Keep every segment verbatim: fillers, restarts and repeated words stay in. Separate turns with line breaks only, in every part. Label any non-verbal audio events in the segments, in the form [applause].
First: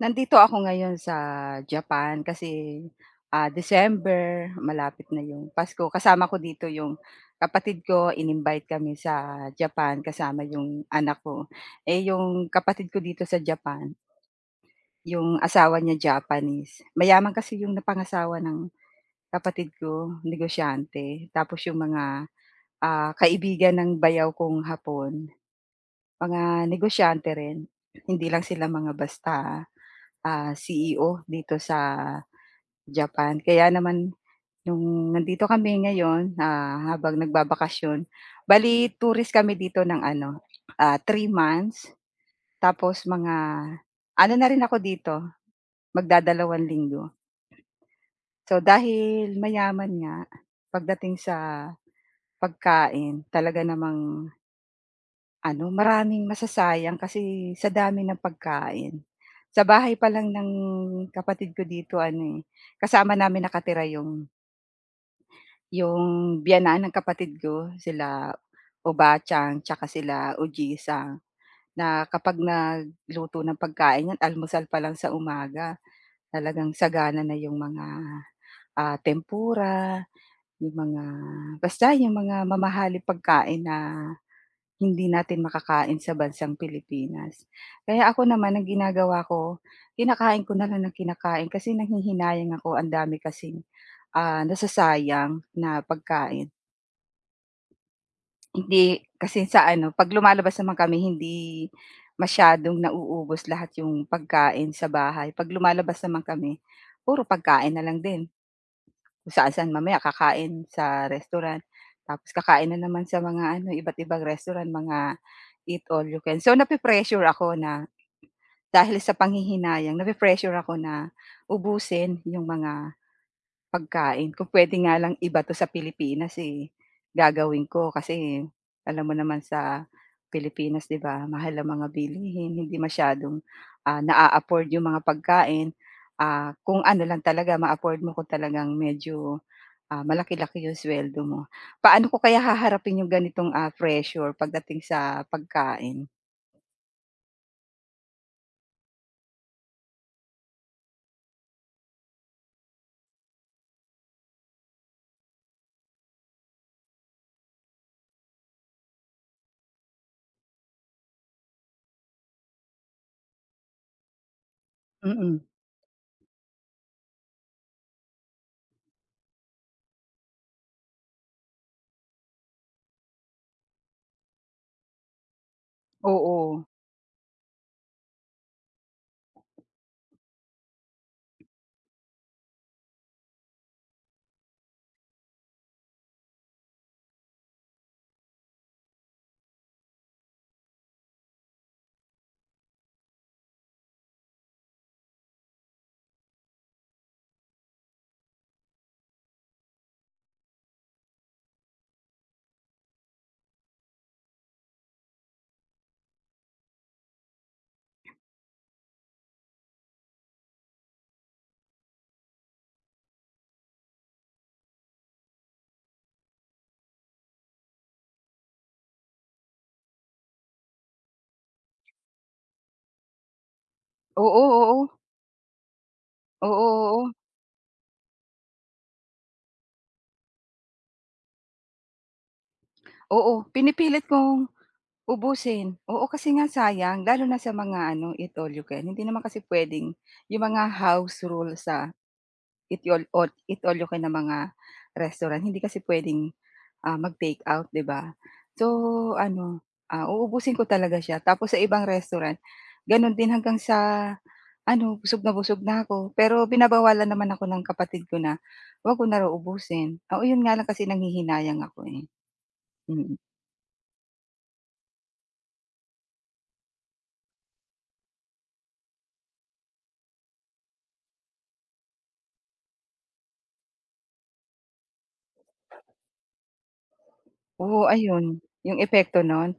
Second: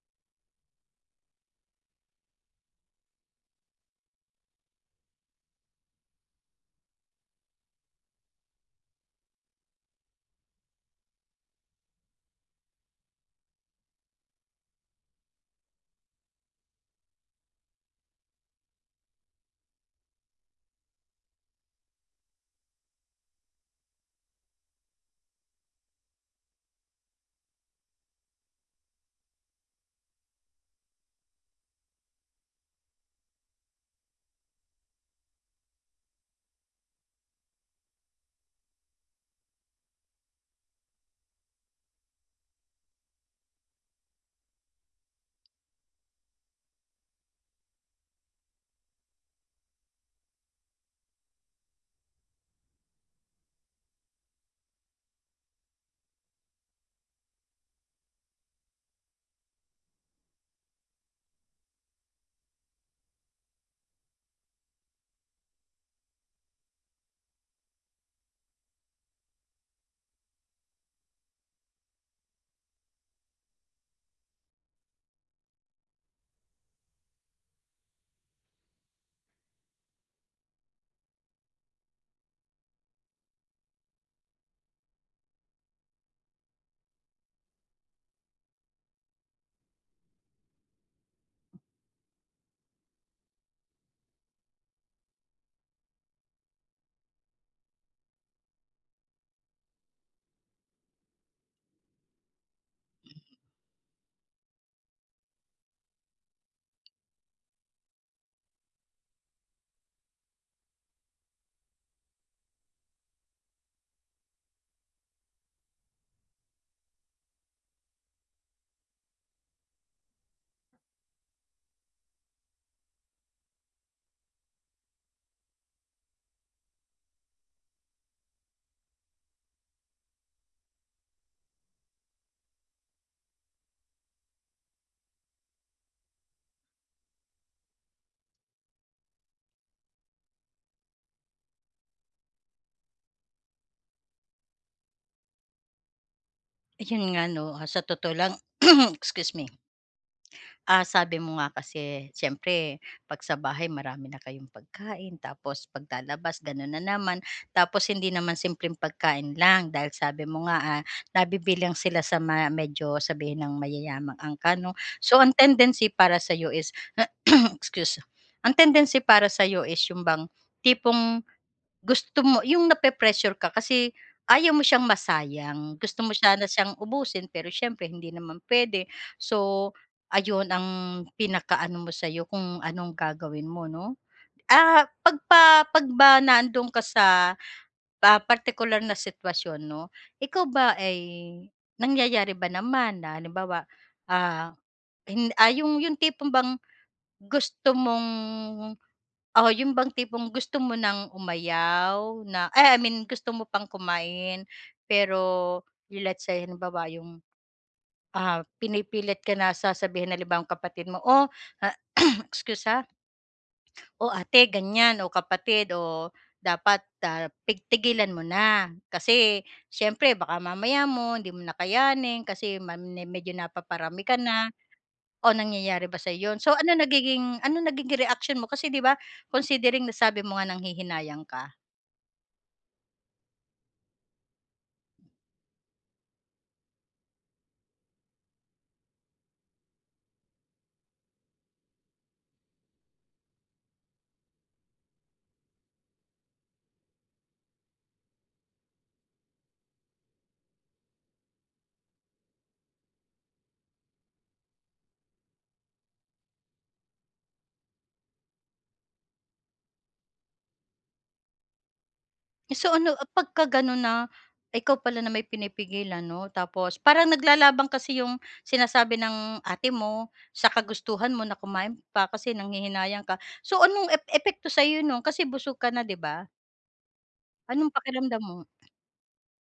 Nandito ako ngayon sa Japan kasi, ah, December malapit na 'yong Pasko kasama ko dito 'yong kapatid ko ininvite kami sa Japan kasama 'yong anak ko. Eh, 'yong kapatid ko dito sa Japan 'yong asawa niya Japanese, mayaman kasi 'yong napangasawa ng kapatid ko, negosyante, tapos 'yong mga, ah, kaibigan ng bayaw kong Hapon mga negosyante rin. Hindi lang sila mga basta, ah, C-E-O dito sa Japan. Kaya naman, 'yong nandito kami ngayon, ah, habang nagbabakasyon, bale tourist kami dito ng ano, ah, three months. Tapos mga ano na rin ako dito, magdadalawang linggo. So dahil mayaman nga pagdating sa pagkain talaga namang ano maraming masasayang kasi sa dami ng pagkain. Sa bahay pa lang ng kapatid ko dito ano, eh, kasama namin nakatira 'yong 'yung biyenan ng kapatid ko sila Obaachan saka sila Ujisa, na kapag nagluto ng pagkain 'yan almusal pa lang sa umaga, talagang sagana na 'yong mga, ah, tempura, 'yong mga basta 'yong mga mamahaling pagkain na hindi natin makakain sa bansang Pilipinas. Kaya ako naman ang ginagawa ko, kinakain ko na lang ng kinakain kasi nanghihinayang ako ang dami kasing, ah, nasasayang na pagkain. Hindi kasi sa ano 'pag lumalabas naman kami hindi masyadong nauubos lahat yung pagkain sa bahay, 'pag lumalabas naman kami puro pagkain na lang din. Kung saan-saan mamaya kakain sa restaurant tapos kakain na naman sa mga ano, iba't-ibang restaurant mga eat-all-you-can so na-pi-pressure ako na dahil sa panghihinayang nape-pressure ako na ubusin 'yong mga pagkain. Kung puwede nga lang ibato sa Pilipinas eh, gagawin ko kasi alam mo naman sa Pilipinas 'di ba, mahal ang mga bilihin hindi masyadong, ah, na-a-afford 'yong mga pagkain, ah, kung ano lang talaga ma-afford mo ko, talagang medyo, ah, malaki-laki yung sweldo mo. Paano ko kaya haharapin yung ganitong, ah, pressure pagdating sa pagkain?
Yun nga 'no, ah, sa totoo lang [clears throat] excuse me. Ah, sabi mo nga kasi, syempre 'pag sa bahay marami na kayong pagkain tapos paglalabas ganun na naman, tapos hindi naman simpleng pagkain lang dahil sabi mo nga, ah, nabibilang sila sa ma medyo sabihin nang mayayamang angkan 'no. So, ang
Mm.
tendency para sa'yo is [clears throat] excuse. Ang tendency para sa'yo is yung bang tipong gusto mo 'yong napre-pressure ka kasi ayaw mo siyang masayang, gusto mo sana
Oo.
siyang ubusin pero siyempre hindi naman pwede so, ayun ang pinaka-ano mo sa'yo, kung anong gagawin mo 'no. Ah, 'pag pa 'pag ba nandoon ka sa partikular na sitwasyon 'no, ikaw ba ay nangyayari ba naman na halimbawa, ah, ah, yung yung tipong bang gusto mong oo yun bang tipong gusto mo nang umayaw na, eh, I mean gusto mo pang kumain, pero let's say halimbawa yung, ah, pinipilit ka na sasabihin ng halibawa kapatid mo o [coughs] excuse ah. O ate ganyan, o kapatid, o dapat, ah, pig tigilan mo na kasi, siyempre baka mamaya mo hindi mo na kayanin kasi ma me medyo napaparami ka
Oo,
na.
oo.
O nangyayari ba sa'yo yun?
Oo,
So ano
oo.
nagiging ano nagiging reaksyon mo kasi 'di ba considering na sabi mo nga nanghihinayang ka?
Oo, pinipilit kong ubusin, oo, kasi nga sayang lalo na sa mga ano, eat all you can, hindi naman kasi puwedeng 'yung mga house rule sa, eat youl all eat all you can na mga restaurant, hindi kasi puwedeng, ah, mag-takeout, 'di ba? So ano, ah, uubusin ko talaga siya, tapos sa ibang restaurant gano'n din hanggang sa ano, busog na busog na ko. Pero binabawalan naman ako ng kapatid ko na, huwag ko na raw ubusin. Oo, 'yon nga lang kasi nanghihinayang ako, eh,
So ano a
mm.
pagkaganon na ikaw pala na may pinipigilan 'no, tapos parang naglalaban kasi 'yung sinasabi ng ate mo, sa kagustuhan mo na kumain pa, kasi nanghihinayang ka. So anong ep epekto sa'yo no'n, kasi busog ka na, 'di ba? Anong
Oo,
pakiramdam
ayon,
mo?
'yong epekto no'n.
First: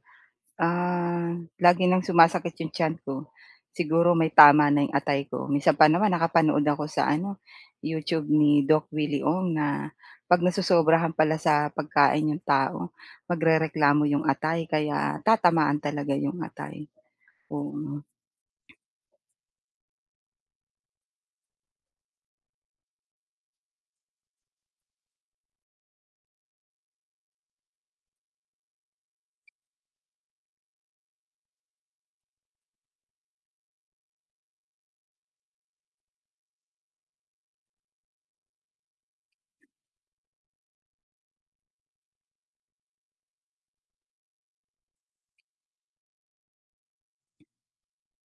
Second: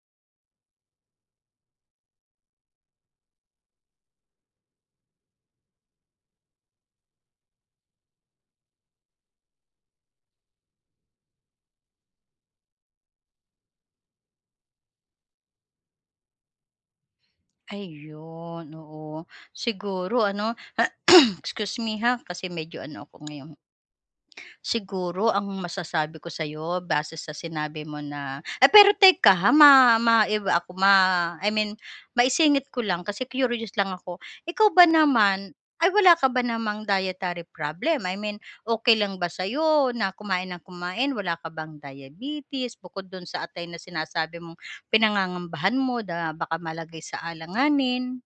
Ah, lagi ng sumasakit 'yong tiyan ko, siguro may tama na 'yong atay ko. Minsan pa naman nakapanood ako sa ano, YouTube ni Doc Willy Ong na 'pag nasosobrahan pala sa pagkain 'yong tao, magrereklamo 'yong atay, kaya tatamaan talaga 'yong atay, oo.
Ayun, oo. Siguro ano, [sneezes] excuse me, ha, kasi medyo ano ako ngayon. Siguro ang masasabi ko sa'yo base sa sinabi mo na eh, pero teka ha, ma maiba ako, ma I mean maisingit ko lang kasi curious lang ako, ikaw ba naman, ay wala ka ba namang dietary problem, I mean okey lang ba sa'yo na kumain nang kumain, wala ka bang diabetes, bukod do'n sa atay na sinasabi mong pinangangambahan mo na baka malagay sa alanganin?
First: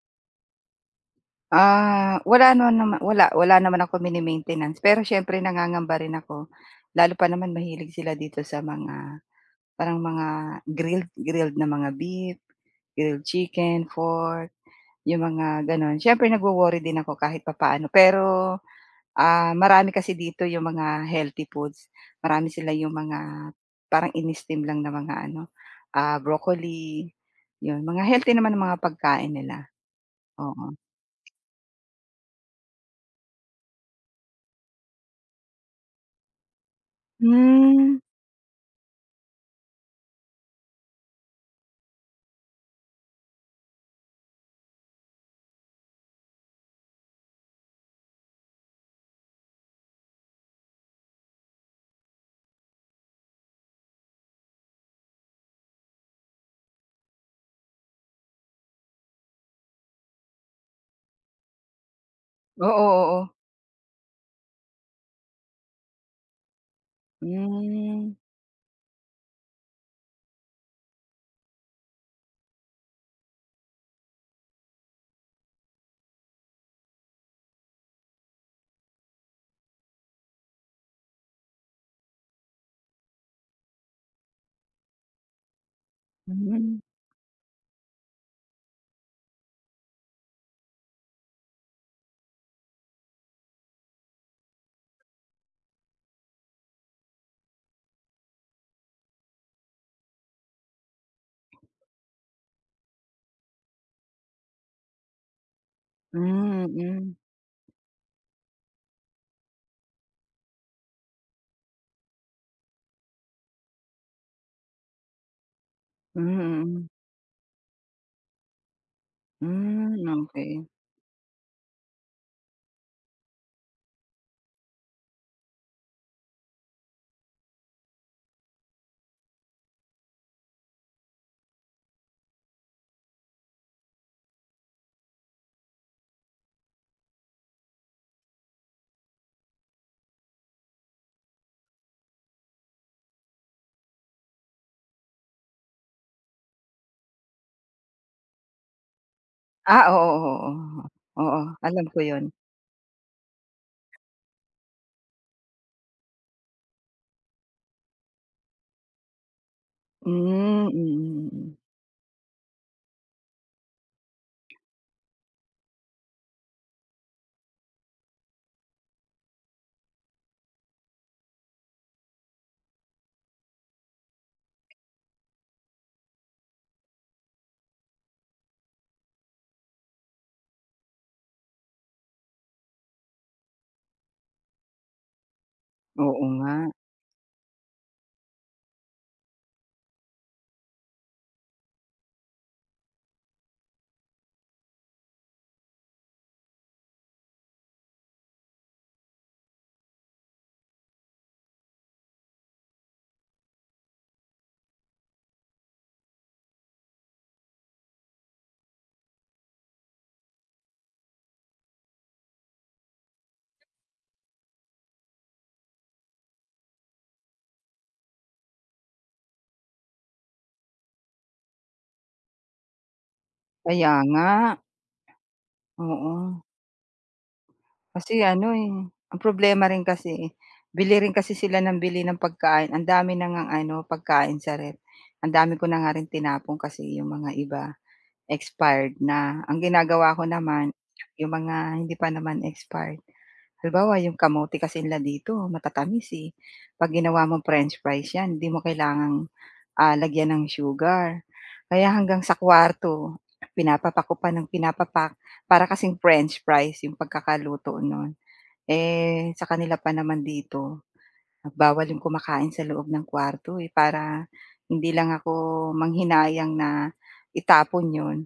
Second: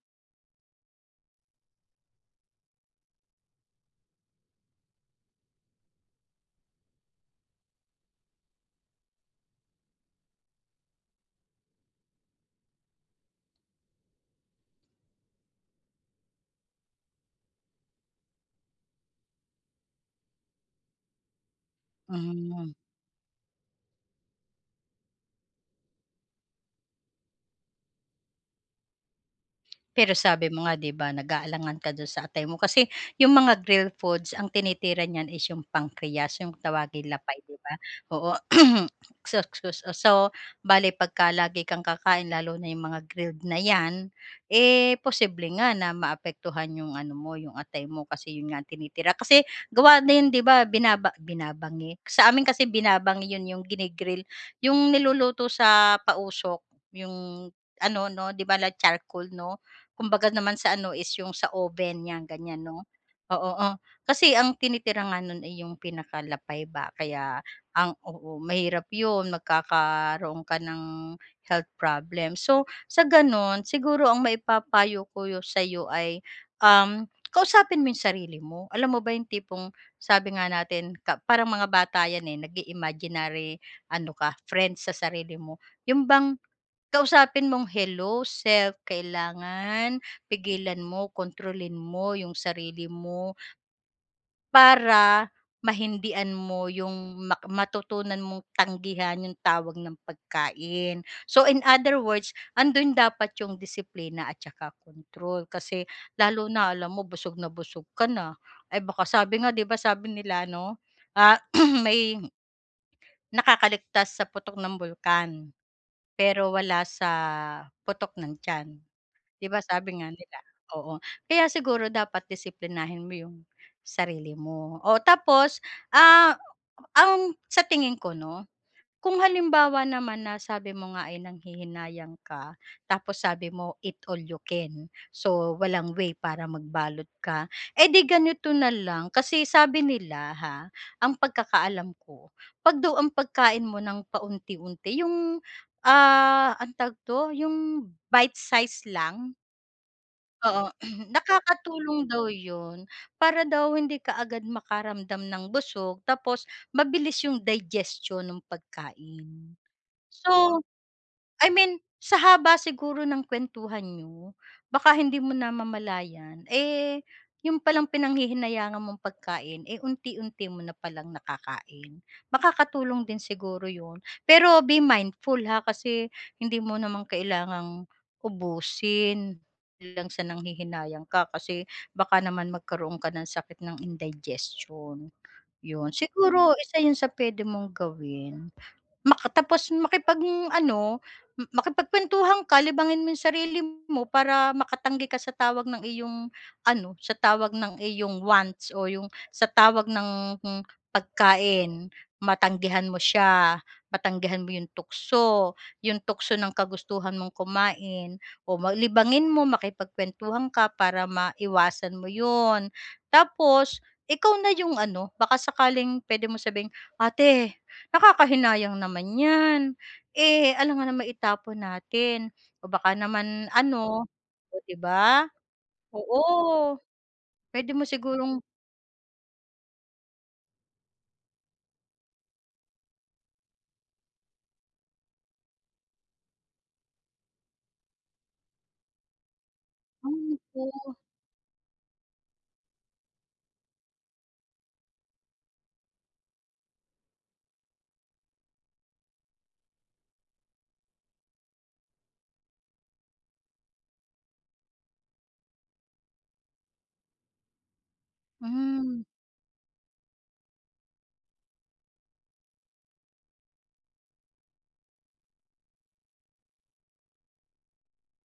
Ah, wala nanaman wala wala naman akong mini-maintenance pero siyempre, nangangamba rin ako lalo pa naman mahilig sila dito sa mga, parang mga grilled grilled na mga beef, grilled chicken, pork, 'yong mga gano'n. Siyempre nagwo-worry din ako kahit papaano, pero, ah, marami kasi dito 'yong mga healthy foods, marami
Hmm.
sila 'yong mga parang ini-steam lang ng mga ano, ah, broccoli, 'yon mga healthy naman ang mga pagkain nila.
Pero sabi mo nga,
Oo.
'di ba, nag-aalangan ka do'n sa atay mo kasi 'yong mga grilled foods, ang tinitira niyan is 'yong pancreas, 'yong tawaging lapay, 'di ba,
Hmm.
oo. [clears throat] So so so so bale, 'pagka lagi kang kakain, lalo na 'yong mga grilled na 'yan, eh posible nga na maapektuhan 'yong ano mo, 'yong atay mo, kasi 'yon nga ang tinitira. Kasi gawa din, 'di ba, binaba binabangi, sa amin kasi binabangi 'yon, 'yong gini-grill, 'yong niluluto sa pausok, 'yong ano 'no, 'di ba like charcoal 'no. Kumbaga naman sa ano, is 'yong sa oven nyan, ganyan
Oo,
'no,
oo.
oo. Oh, kasi ang tinitira nga no'n ay 'yong pinakalapay ba, kaya ang
Hmm.
oo, mahirap 'yon, magkakaroon ka ng health problems. So sa ganon, siguro ang maipapayo ko sayo ay, um, kausapin mo yung sarili mo. Alam mo ba yung tipong sabi nga natin, ka parang mga bata yan eh, nag-i-imaginary ano ka, friends sa sarili mo. Yun bang
Hmm.
kausapin mong, hello self, kailangan pigilan mo, kontrolin mo yung sarili mo para mahindian mo yung mak matutunan mong tanggihan yung tawag ng pagkain. So in other words, andun dapat yung disiplina at saka kontrol, kasi lalo
Hmm,
na alam mo,
mm.
busog na busog ka na, eh baka sabi nga 'di ba, sabi nila ano, ah, [clears throat] may nakakaligtas sa putok ng bulkan
Hmm,
pero, wala
mm.
sa putok ng tiyan, 'di ba, sabi
Hmm,
nga nila,
okey.
oo. Kaya siguro dapat disiplinahin mo yung sarili mo, o tapos, ah, ang sa tingin ko 'no, kung halimbawa naman na sabi mo nga ay nanghihinayang ka, tapos sabi mo eat-all-you-can, so walang way para magbalot ka, edi ganito na lang, kasi sabi nila ha, ang pagkakaalam ko, 'pag daw ang pagkain mo ng paunti-unti, yung ah, anong tawag dito, yung bite-size lang.
Ah, oo, oo,
Oo,
o.
[clears throat]
Oo, alam ko
nakakatulong
'yun.
daw 'yun, para daw hindi kaagad makaramdam ng busog tapos mabilis 'yung digestion nung pagkain. So,
Hmm, mm,
I
mm.
mean sa haba siguro ng kuwentuhan niyo baka hindi mo namamalayan, eh, 'yon palang pinanghihinayangan mong pagkain, eh, unti-unti mo na palang nakakain. Makakatulong din siguro 'yon, pero be mindful, ha, kasi hindi mo naman kailangang ubusin, hindi lang sa nanghihinayang ka, kasi baka naman magkaroon ka ng sakit ng indigestion. 'Yun,
Oo
siguro,
nga.
isa 'yun sa puwede mong gawin. Maka tapos, makipag-ano, makipagkuwentuhan ka, libangin mo 'yung sarili mo para makatanggi ka sa tawag ng iyong ano, sa tawag ng iyong wants o 'yung sa tawag ng pagkain, matanggihan mo siya, matanggihan mo 'yong tukso, 'yong tukso ng kagustuhan mong kumain o ma libangin mo makipagkuwentuhan ka para maiwasan mo 'yon. Tapos ikaw na 'yong ano, baka sakaling puwede mo sabihing, "ate nakakahinayang naman 'yan, eh, alangan namang itapon natin," o baka naman
Kaya
ano,
nga.
o 'di ba?
Oo.
Oo, puwede mo
Kasi
sigurong
ano, eh, ang problema rin kasi, eh, bili rin kasi sila ng bili ng pagkain, ang dami na ngang ano pagkain sa ref, ang dami ko na nga rin tinapon kasi 'yong mga iba, expired na. Ang ginagawa ko naman,
[unintelligible]
'yong mga hindi pa naman expired, halimbawa 'yong kamote kasi nila dito matatamis, eh, 'pag ginawa mong french fries 'yan hindi mo kailangang, ah, lagyan ng sugar, kaya hanggang sa kuwarto, pinapapak ko pa ng pinapapak, para kasing french fries 'yong pagkakaluto no'n.
Hmm.
Eh, sa kanila pa naman dito bawal 'yong kumakain sa loob ng kuwarto, eh, para hindi lang ako manghinayang na itapon 'yon,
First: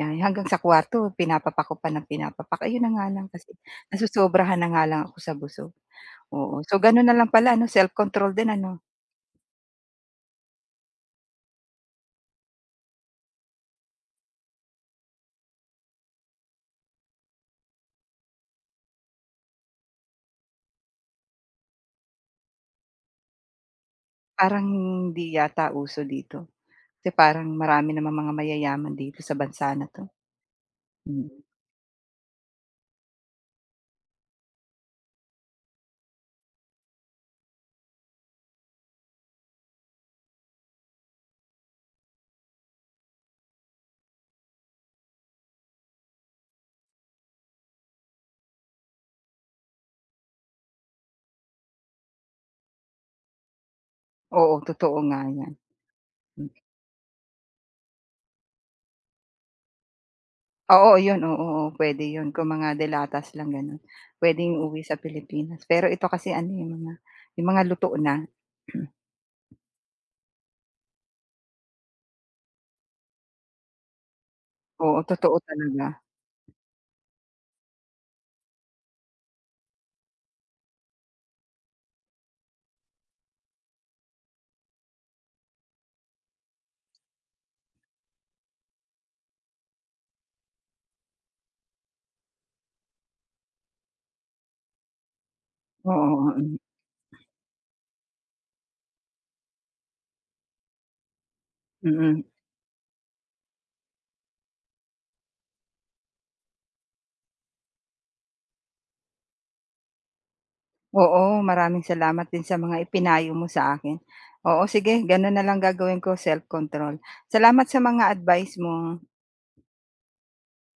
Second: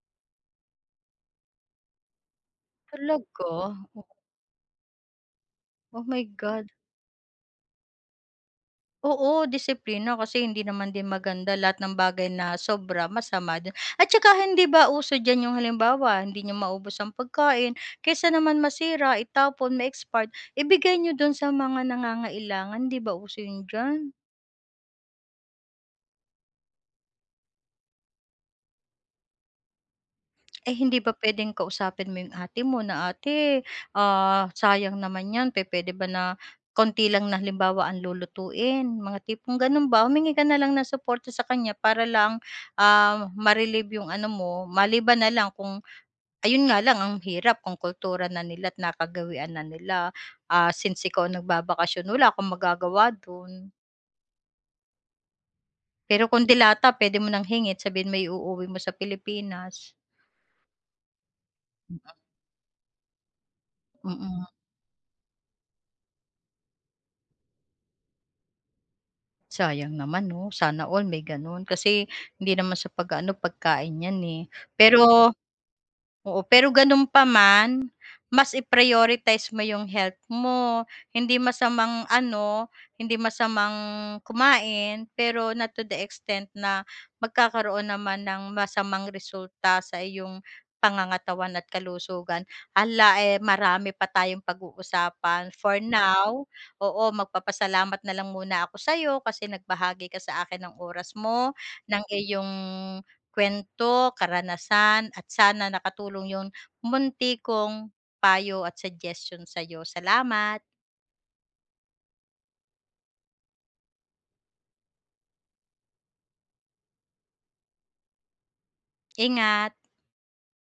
ah, hanggang sa kuwarto pinapapak ko pa ng pinapapak, ayon na nga lang
Talaga?
kasi
O
nasosobrahan na nga lang ako sa busog,
Oh, my
oo.
God.
So gano'n na lang pala ano self-control din ano.
Oo, disiplina kasi hindi naman din maganda lahat ng bagay na sobra masama din. At saka hindi ba uso diyan 'yung halimbawa hindi niyo maubos ang pagkain kaysa naman masira, itapon, ma-expired, ibigay niyo do'n sa mga nangangailangan, 'di ba uso 'yun diyan?
Parang, hindi yata uso dito, kasi parang, marami namang mga mayayaman dito sa bansa na 'to.
Ay, hindi ba
Hmm.
puwedeng kausapin mo 'yong ate mo na, "Ate, ah, sayang naman 'yan, pupuwede ba na konti lang, na halimbawa ang lulutuin", mga tipong gao'n ba. Humingi ka na lang ng suporta sa kanya para lang, ah, ma-relieve 'yong ano mo, maliban na lang kung ayun nga lang, ang hirap kung kultura na nila't nakagawian na nila, ah, since ikaw ang nagbabakasyon, wala kang magagawa do'n.
Oo, totoo nga yan,
Pero kung
hmm.
delata, puwede mo nang hingin, sabihin mo iuuwi mo sa Pilipinas.
Oo, 'yon, oo, oo, puwede
Mm.
'yon, kung mga de-latas lang gano'n.
Mm.
Puwedeng iuwi sa Pilipinas, pero ito kasi ano 'yong mga, 'yong mga luto na. [clears throat]
Sayang naman, 'no, sana all may gano'n. Kasi, hindi naman sa pag-ano, pagkain yan, eh.
Oo,
Pero
totoo talaga.
oo, pero, gano'n pa man, mas i-prioritize mo 'yong health mo. Hindi masamang ano, hindi masamang kumain, pero not to the extent, na magkakaroon naman ng masamang resulta sa iyong pangangatawan at kalusugan. Alla, eh, marami pa tayong pag-uusapan, for
Oo,
now,
oo.
oo, magpapasalamat na lang muna ako sa'yo, kasi nagbahagi ka sa akin ng oras mo, ng
Mm.
iyong kuwento, karanasan, at sana nakatulong 'yong, munti kong payo at suggestion sa'yo, salamat.
Oo, maraming salamat din sa mga ipinayo mo sa akin. Oo, sige, gano'n na lang gagawin ko, self-control. Salamat sa mga advice mo.
Ingat.